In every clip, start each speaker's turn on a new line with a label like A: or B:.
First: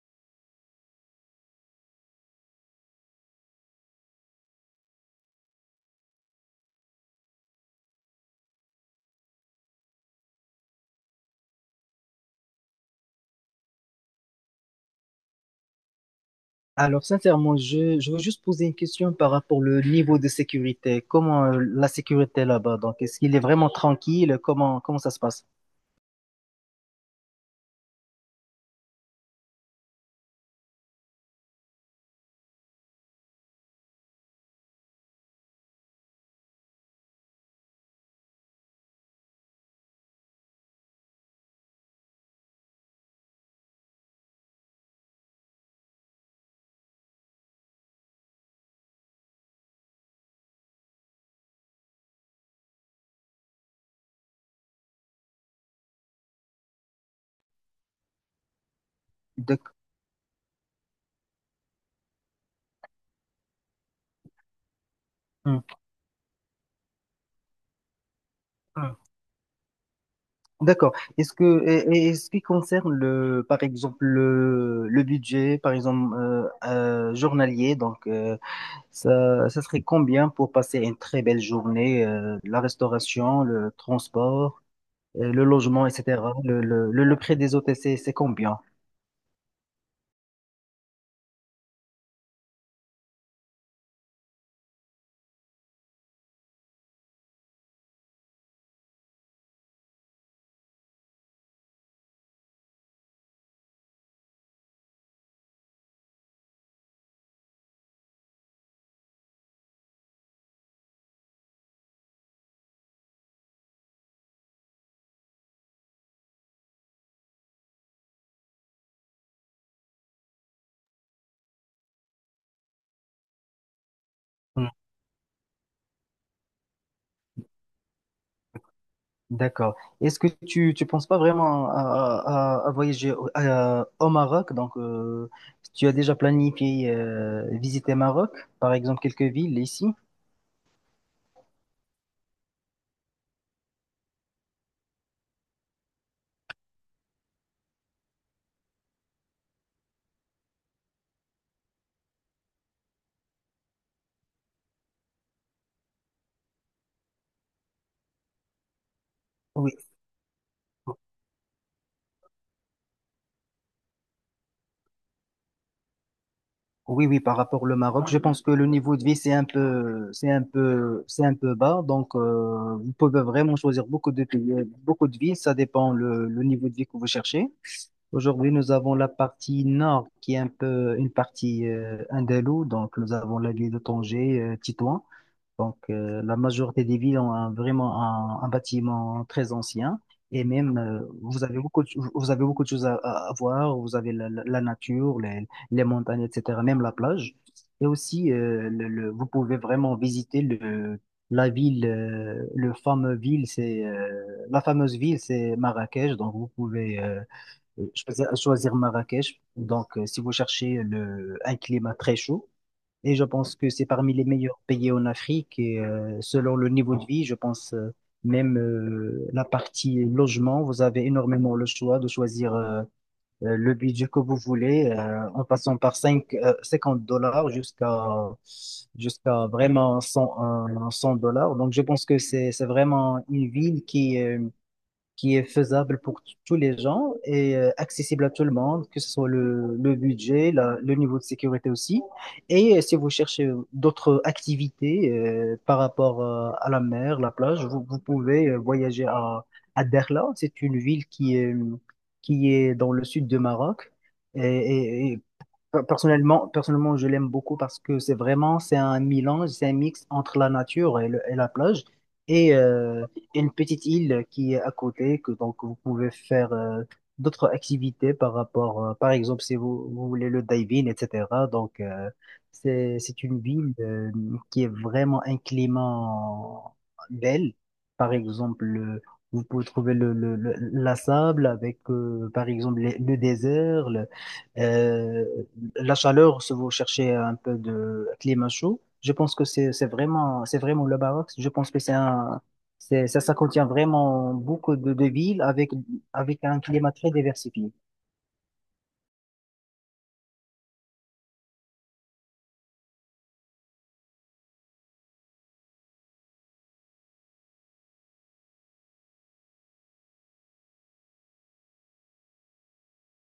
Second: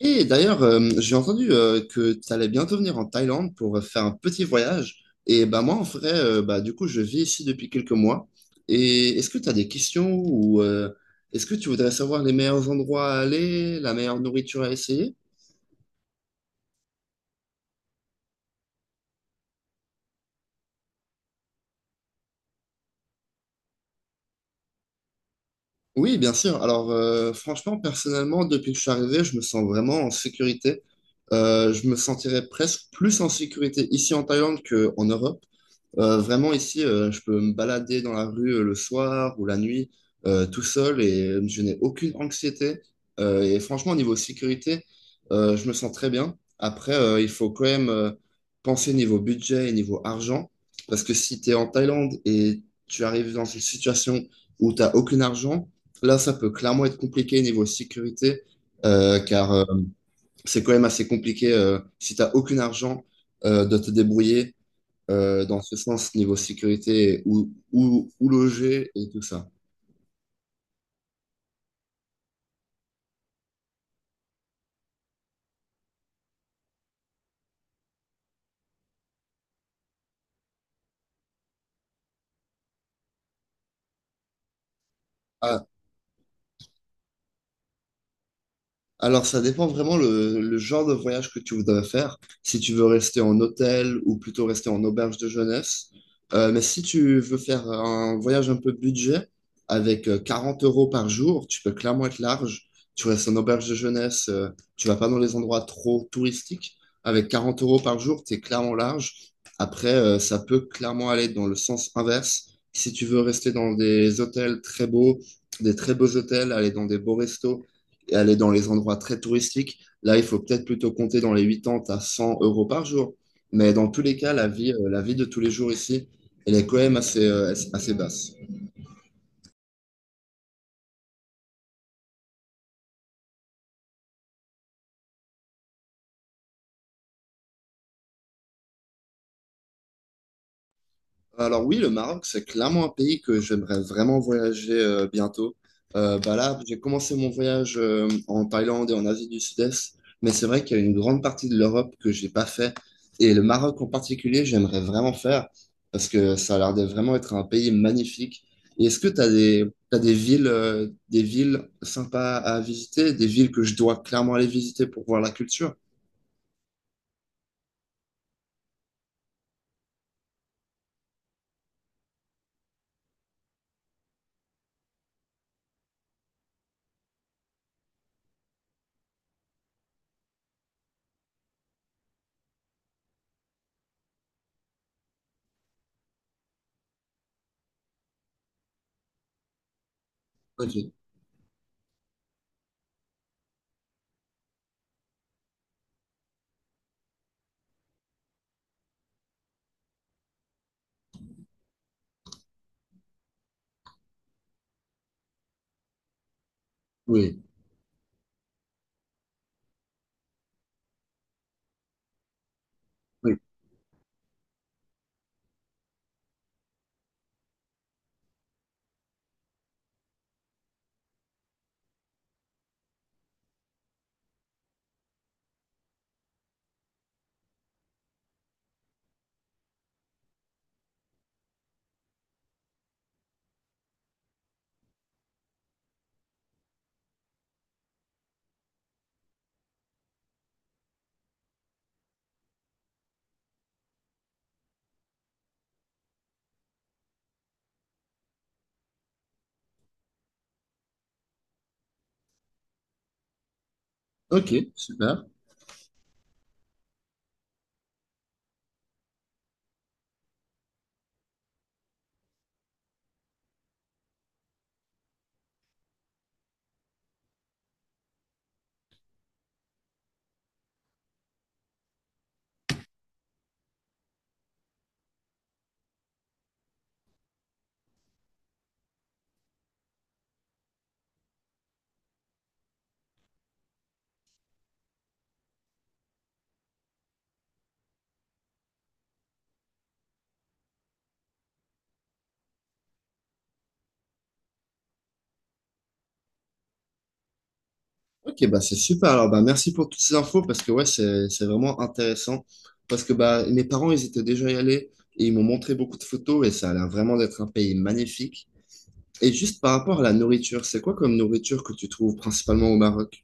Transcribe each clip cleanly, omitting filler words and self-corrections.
A: Et d'ailleurs, j'ai entendu que tu allais bientôt venir en Thaïlande pour faire un petit voyage. Et bah, moi, en vrai, du coup, je vis ici depuis quelques mois. Et est-ce que tu as des questions ou est-ce que tu voudrais savoir les meilleurs endroits à aller, la meilleure nourriture à essayer?
B: Alors, sincèrement, je veux juste poser une question par rapport au niveau de sécurité. Comment la sécurité là-bas? Donc, est-ce qu'il est vraiment tranquille? Comment ça se passe?
A: Oui, bien sûr. Alors, franchement, personnellement, depuis que je suis arrivé, je me sens vraiment en sécurité. Je me sentirais presque plus en sécurité ici en Thaïlande qu'en Europe. Vraiment, ici, je peux me balader dans la rue le soir ou la nuit tout seul et je n'ai aucune anxiété. Et franchement, au niveau sécurité, je me sens très bien. Après, il faut quand même penser niveau budget et niveau argent. Parce que si tu es en Thaïlande et tu arrives dans une situation où tu n'as aucun argent, là, ça peut clairement être compliqué niveau sécurité, car
B: D'ac-
A: c'est quand même assez compliqué si tu n'as aucun argent de te débrouiller dans
B: Hmm.
A: ce sens, niveau sécurité, où loger
B: Hmm.
A: et tout ça.
B: D'accord. Et ce qui concerne le, par exemple, le budget, par exemple, journalier, donc, ça serait combien pour passer une très belle journée? La restauration, le transport? Et le
A: Ah,
B: logement, etc. Le prix des hôtels, c'est combien?
A: alors, ça dépend vraiment le genre de voyage que tu voudrais faire. Si tu veux rester en hôtel ou plutôt rester en auberge de jeunesse. Mais si tu veux faire un voyage un peu budget, avec 40 euros par jour, tu peux clairement être large. Tu restes en auberge de jeunesse, tu vas pas dans les endroits trop touristiques. Avec 40 euros par jour, tu es clairement large. Après, ça peut clairement aller dans le sens inverse. Si tu veux rester dans des hôtels très beaux, des très beaux hôtels, aller dans des beaux restos, et aller dans les endroits très touristiques. Là, il faut peut-être plutôt compter dans les 80 à 100 euros par jour. Mais dans tous les cas,
B: Hmm,
A: la vie de tous les jours ici, elle est quand même assez, assez basse.
B: D'accord. Est-ce que tu penses pas vraiment à, à voyager au Maroc? Donc, tu as déjà planifié visiter Maroc, par exemple quelques villes ici?
A: Alors oui, le Maroc, c'est clairement un pays que j'aimerais vraiment voyager bientôt. Bah là, j'ai commencé mon voyage en Thaïlande et en Asie du Sud-Est, mais c'est vrai qu'il y a une grande partie de l'Europe que j'ai pas fait. Et le Maroc en particulier, j'aimerais vraiment faire parce que ça a l'air de vraiment être un pays magnifique. Et est-ce que tu as des, t'as des villes sympas à visiter, des villes que je dois clairement aller visiter pour voir la culture?
B: Oui, Par rapport au Maroc, je pense que le niveau de vie, c'est un peu bas. Donc, vous pouvez vraiment choisir beaucoup de pays, beaucoup de villes. Ça dépend le niveau de vie que vous cherchez. Aujourd'hui, nous avons la partie nord qui est un peu une partie andalouse. Donc, nous avons la ville de Tanger, Tétouan. Donc, la majorité des villes ont vraiment un bâtiment très ancien. Et
A: Ok,
B: même, vous avez beaucoup de choses à, à voir. Vous avez la, la nature, les montagnes, etc., même la plage. Et aussi, vous pouvez vraiment visiter le, la ville, euh, le fameux ville, c'est, euh, la fameuse ville, c'est Marrakech. Donc, vous pouvez
A: oui,
B: choisir Marrakech. Donc, si vous cherchez le, un climat très chaud, et je
A: oui.
B: pense que c'est parmi les meilleurs pays en Afrique. Et selon le niveau de vie, je pense même la partie logement, vous avez énormément le choix de choisir le budget que vous voulez, en passant par 5, 50 $ jusqu'à vraiment 100, 100 dollars. Donc je pense que c'est vraiment une ville qui est faisable pour tous les gens et accessible à tout le monde, que ce soit le budget, le niveau de sécurité aussi. Et si vous cherchez d'autres activités par rapport à la mer, la plage, vous pouvez voyager à Derla. C'est une ville qui est dans le sud de Maroc. Et,
A: Ok,
B: et- et
A: super.
B: Personnellement, personnellement, je l'aime beaucoup parce que c'est vraiment, c'est un mélange, c'est un mix entre la nature et, et la plage et une petite île qui est à côté, que donc vous pouvez faire d'autres activités par rapport, par exemple, si vous voulez le diving, etc. Donc, c'est une ville qui est vraiment un climat belle. Par exemple, vous pouvez trouver le, la sable avec, par exemple, le désert, euh, la chaleur, si vous cherchez un peu de climat chaud, je pense que c'est vraiment le baroque. Je pense que c'est un, c'est, ça contient vraiment beaucoup de villes avec, avec un climat très diversifié.
A: Ok, bah c'est super. Alors, bah, merci pour toutes ces infos parce que ouais, c'est vraiment intéressant. Parce que bah, mes parents, ils étaient déjà y allés et ils m'ont montré beaucoup de photos et ça a l'air vraiment d'être un pays magnifique. Et juste par rapport à la nourriture, c'est quoi comme nourriture que tu trouves principalement au Maroc?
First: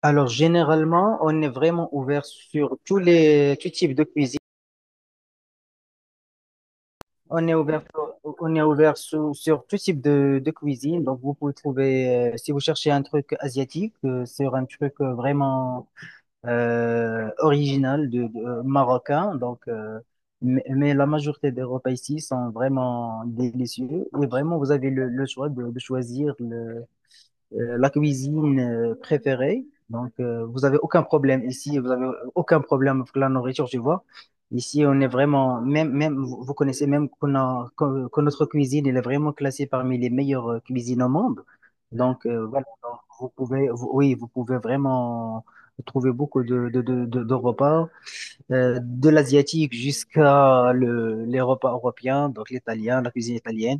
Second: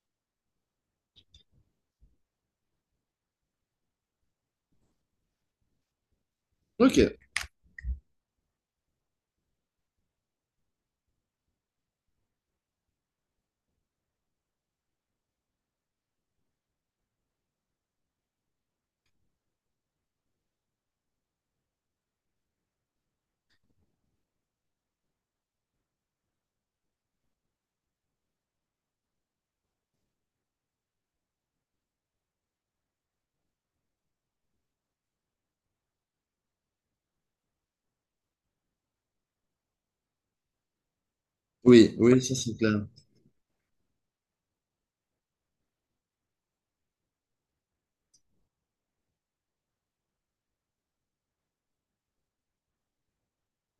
B: Alors, généralement, on est vraiment ouvert sur tous les, tous types de cuisine.
A: Ok,
B: On est ouvert, sur- on est ouvert sur, sur tout type de cuisine. Donc, vous pouvez trouver, si vous cherchez un truc asiatique, sur un truc vraiment original de, marocain. Donc, mais la majorité des repas ici sont vraiment délicieux. Et vraiment, vous avez le choix de choisir le, la cuisine préférée. Donc, vous avez aucun problème ici, vous avez aucun problème avec la nourriture, tu vois. Ici, on est vraiment, même, même, vous vous connaissez même qu'on a, que notre cuisine, elle est vraiment classée parmi les meilleures cuisines au monde.
A: oui, oui,
B: Donc,
A: ça c'est
B: voilà,
A: clair.
B: donc, oui, vous pouvez vraiment trouver beaucoup de repas, de l'asiatique jusqu'à le, les repas européens, donc l'italien, la cuisine italienne,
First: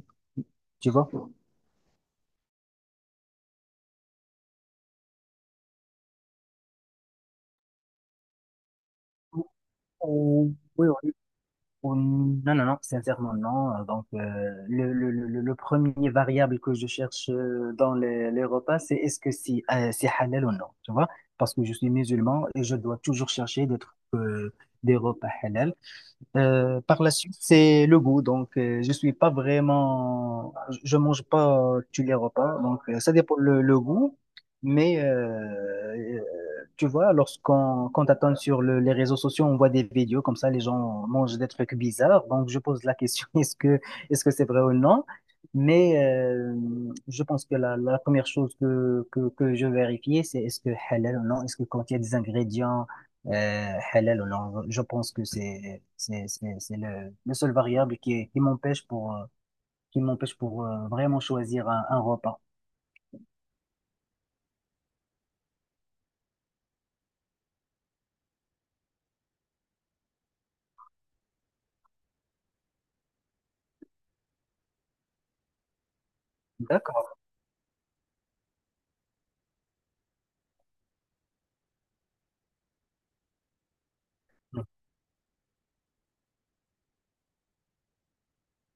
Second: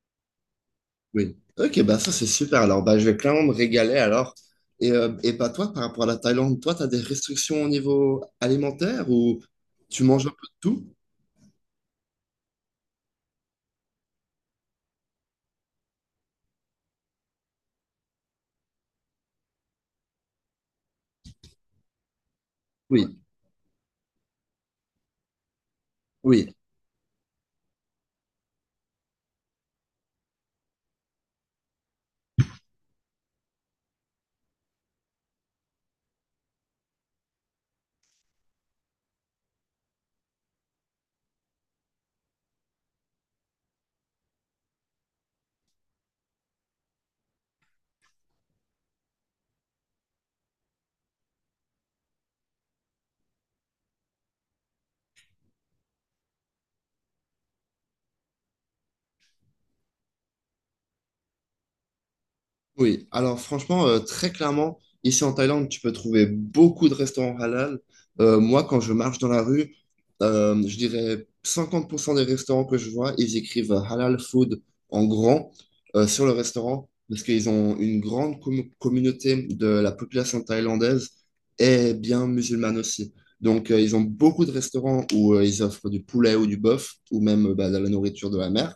B: tu vois.
A: Oui. Ok, bah ça c'est super. Alors, bah, je vais clairement me régaler alors. Et bah toi, par rapport à la Thaïlande, toi, tu as des restrictions au niveau alimentaire ou tu manges un peu de
B: Oui,
A: tout?
B: oui. Hum, Non, non, non, sincèrement, non. Donc, le premier variable que je cherche dans les repas, c'est est-ce que si, c'est halal ou non, tu vois? Parce que je suis musulman et je dois
A: Oui,
B: toujours chercher des trucs, des repas halal.
A: oui.
B: Par la suite, c'est le goût. Donc, je suis pas vraiment, je mange pas tous les repas. Donc, ça dépend le goût. Mais euh, tu vois, lorsqu'on quand t'attends sur les réseaux sociaux, on voit des vidéos comme ça, les gens mangent des trucs bizarres. Donc, je pose la question, est-ce que c'est vrai ou non? Mais je pense que la première chose que je vérifiais, c'est est-ce que halal ou non? Est-ce que quand il y a des ingrédients halal ou non. Je pense que c'est le seul variable qui m'empêche pour vraiment choisir un repas.
A: Oui, alors franchement, très clairement, ici en Thaïlande, tu peux trouver beaucoup de restaurants halal. Moi, quand je marche dans la rue, je dirais 50% des restaurants que je vois, ils écrivent halal food en grand sur le restaurant
B: D'accord.
A: parce qu'ils ont une grande communauté de la population thaïlandaise et bien musulmane aussi. Donc, ils ont beaucoup de restaurants où ils offrent du poulet ou du bœuf ou même de la nourriture de la mer.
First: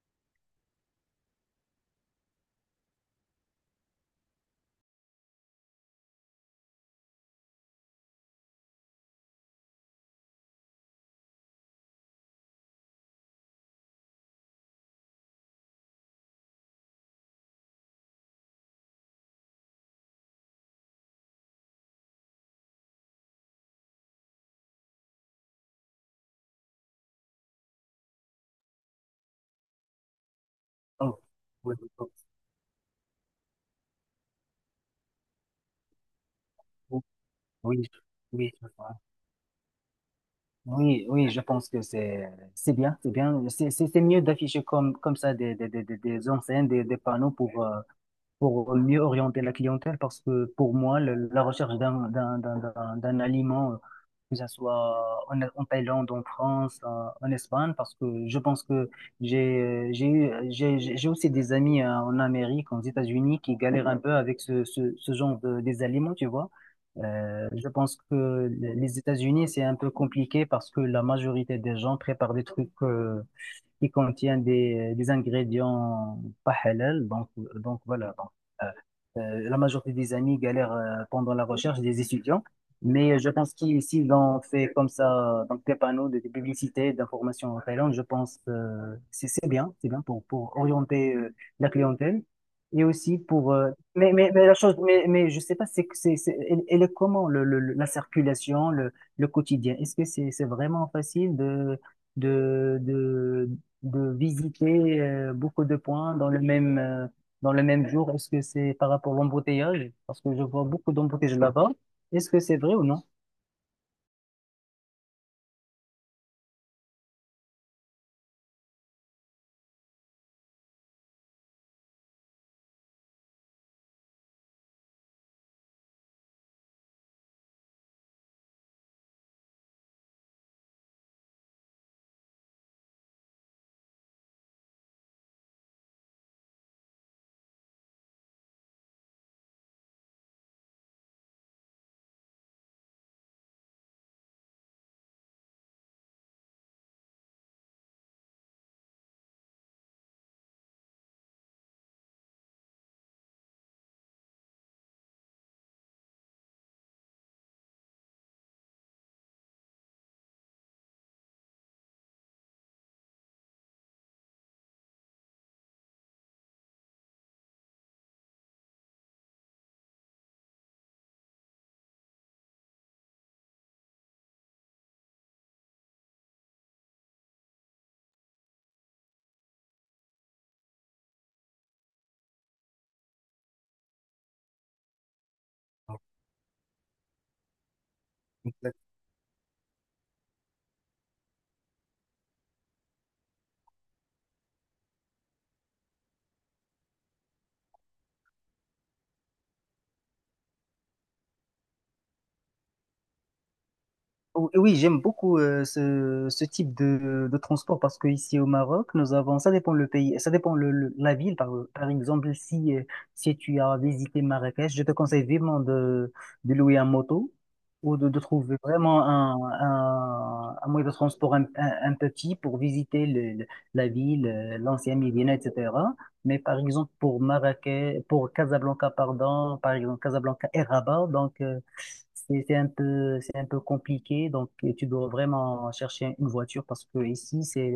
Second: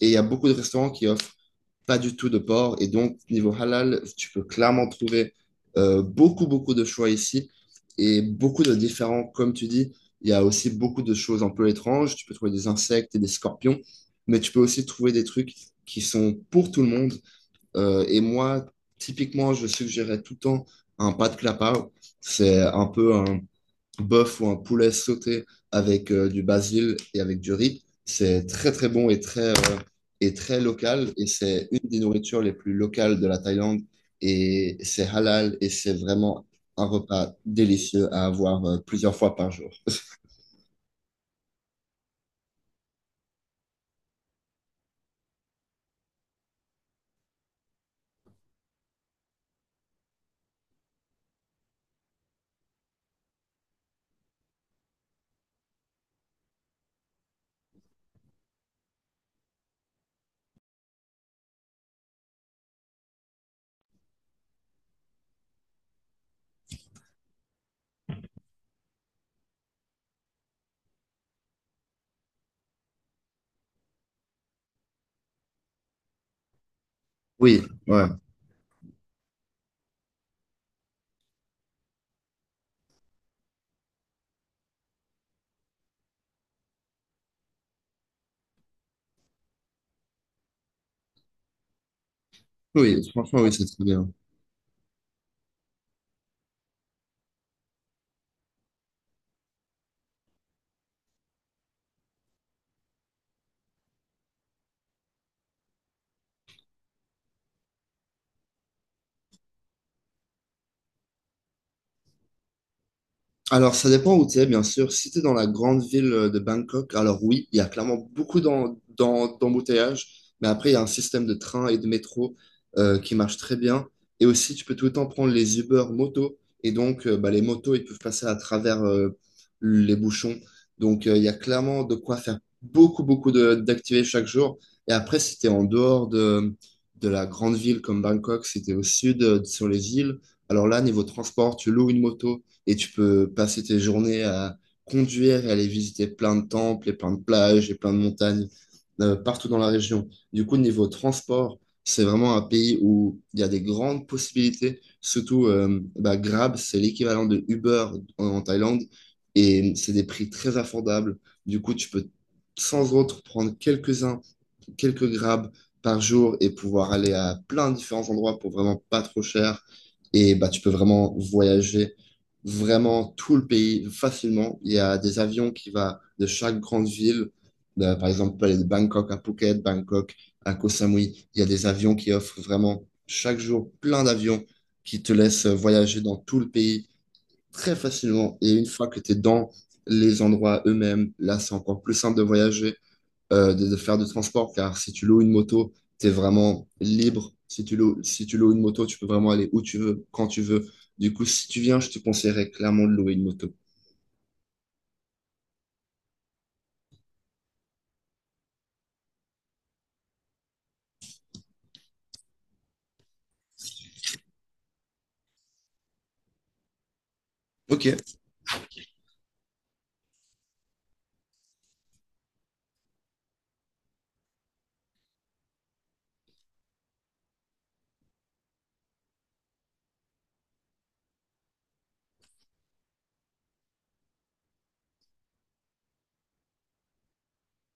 A: Et il y a beaucoup de restaurants qui offrent pas du tout de porc. Et donc, niveau halal, tu peux clairement trouver beaucoup de choix ici et beaucoup de différents, comme tu dis. Il y a aussi beaucoup de choses un peu étranges. Tu peux trouver des insectes et des scorpions, mais tu peux aussi trouver des trucs qui sont pour tout le monde. Et moi, typiquement, je suggérais tout le temps un pas de c'est un peu un, bœuf ou un poulet sauté avec du basil et avec du riz. C'est très très bon et très local
B: Oh,
A: et c'est
B: Oui,
A: une des nourritures les plus locales de la Thaïlande et c'est halal et c'est vraiment un
B: oui,
A: repas
B: oui,
A: délicieux à
B: oui,
A: avoir
B: je vois.
A: plusieurs fois par jour.
B: Oui, oui, je pense que c'est bien, c'est mieux d'afficher comme ça des enseignes, des panneaux pour mieux orienter la clientèle parce que pour moi, la recherche d'un aliment, que ça soit en, en Thaïlande, en France, en, en Espagne, parce que je pense que j'ai eu- j'ai aussi des amis en Amérique, aux États-Unis, qui galèrent un peu avec ce genre de, des aliments, tu vois. Je pense que les États-Unis, c'est un peu compliqué parce que la majorité des gens préparent des trucs qui contient des ingrédients pas halal.
A: Oui,
B: Donc
A: ouais.
B: voilà. Donc, euh, la majorité des amis galèrent pendant la recherche des étudiants. Mais je pense qu'ici, on fait comme ça, donc des panneaux de publicité, d'information en Thaïlande, je pense c'est bien pour orienter la clientèle. Et
A: Oui,
B: aussi
A: franchement, oui,
B: pour...
A: c'est très bien.
B: mais la chose, mais je sais pas, elle, elle est comment, le, la circulation, le quotidien? Est-ce que c'est vraiment facile de, de, de, de visiter beaucoup de points dans le même jour? Est-ce que c'est par rapport à l'embouteillage? Parce que je vois beaucoup d'embouteillages là-bas. Est-ce que c'est vrai ou non?
A: Alors, ça dépend où tu es, bien sûr. Si tu es dans la grande ville de Bangkok, alors oui, il y a clairement beaucoup d'embouteillages, mais après, il y a un système de train et de métro qui marche très bien. Et aussi, tu peux tout le temps prendre les Uber moto. Et donc, les motos, ils peuvent passer à travers les bouchons. Donc, il y a clairement de quoi faire beaucoup, d'activités chaque jour. Et après, si tu es en dehors de la grande ville comme Bangkok, si tu es au sud, sur les îles, alors là, niveau transport, tu loues une moto et tu peux passer tes journées à conduire et aller visiter plein de temples et plein de plages et plein de montagnes partout dans la région. Du coup, niveau transport, c'est vraiment un pays où il y a des grandes possibilités. Surtout, Grab, c'est l'équivalent de Uber en, en Thaïlande et c'est des prix très affordables. Du coup, tu peux sans autre prendre quelques-uns quelques grabs par jour et pouvoir aller à plein de différents endroits pour vraiment pas trop cher. Et bah, tu peux vraiment voyager vraiment tout le pays facilement. Il y a des avions qui vont de chaque grande ville. De- par exemple, tu peux aller de Bangkok à Phuket, Bangkok à Koh Samui. Il y a des avions qui offrent vraiment chaque jour plein d'avions qui te laissent voyager dans tout le pays très facilement. Et une fois que tu es dans les endroits eux-mêmes, là, c'est encore plus simple de voyager de faire du transport, car si tu loues une moto, tu es vraiment libre. Si tu loues, si tu loues une moto, tu peux vraiment aller où tu veux, quand tu veux. Du coup, si tu viens, je te conseillerais clairement de louer une moto.
B: Oui, j'aime beaucoup ce type de transport parce que ici au Maroc, nous avons, ça dépend le pays, ça dépend le, la ville. Par exemple, si, si tu as visité Marrakech, je te conseille vivement de louer un moto
A: Ok,
B: ou de trouver vraiment un moyen de transport un peu petit pour visiter le, la ville, l'ancien Médina, etc. Mais par exemple, pour Marrakech, pour Casablanca, pardon, par exemple, Casablanca et Rabat, donc, c'est un peu compliqué. Donc, tu dois vraiment chercher une voiture parce que ici, c'est,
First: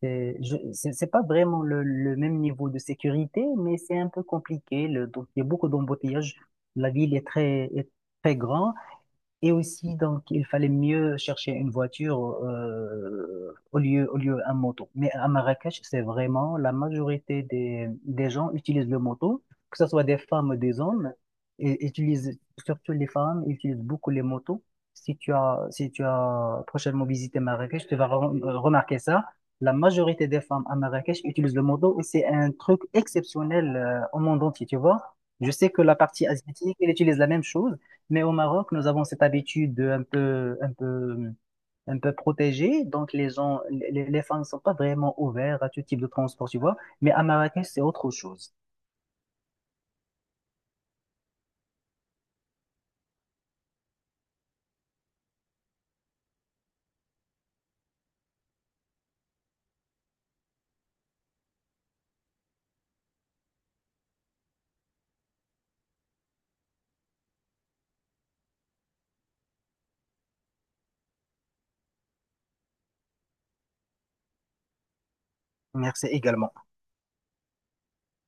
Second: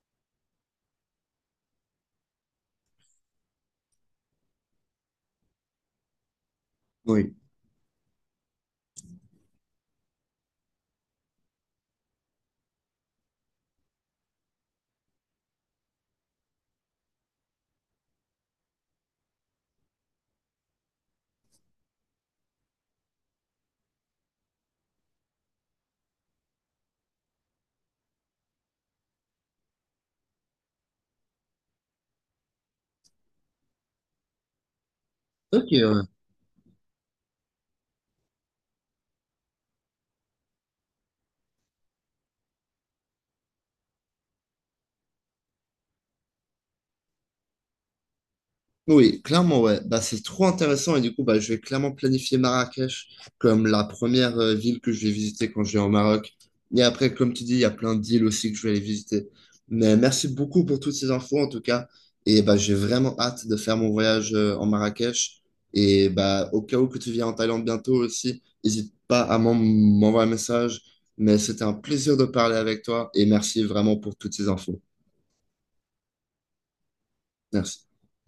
B: c'est, je- c'est pas vraiment le même niveau de sécurité, mais c'est un peu compliqué. Le, donc, il y a beaucoup d'embouteillages. La ville est
A: oui.
B: très, est très grande. Et aussi, donc, il fallait mieux chercher une voiture au lieu un moto. Mais à Marrakech, c'est vraiment la majorité des gens utilisent le moto, que ce soit des femmes ou des hommes, et utilisent, surtout les femmes, utilisent beaucoup les motos. Si tu as prochainement visité Marrakech, tu vas remarquer ça. La majorité des femmes à Marrakech utilisent le moto et c'est un truc exceptionnel au monde entier, tu vois. Je sais que la
A: Ok,
B: partie asiatique, elle utilise la même chose. Mais au Maroc, nous avons cette habitude un peu protégée. Donc, les gens, les femmes ne sont pas vraiment ouvertes à tout type de transport, tu vois. Mais à Marrakech, c'est autre chose.
A: oui, clairement, ouais. Bah, c'est trop intéressant et du coup, bah, je vais clairement planifier Marrakech comme la première ville que je vais visiter quand je vais au Maroc. Et après, comme tu dis, il y a plein d'îles aussi que je vais aller visiter. Mais merci beaucoup pour toutes ces infos en tout cas. Et bah, j'ai vraiment hâte de faire mon voyage en Marrakech. Et bah, au cas où que tu viens en Thaïlande bientôt aussi, n'hésite pas à m'envoyer un message. Mais c'était un plaisir de parler avec toi et merci vraiment pour toutes ces infos.
B: Merci également.
A: Merci.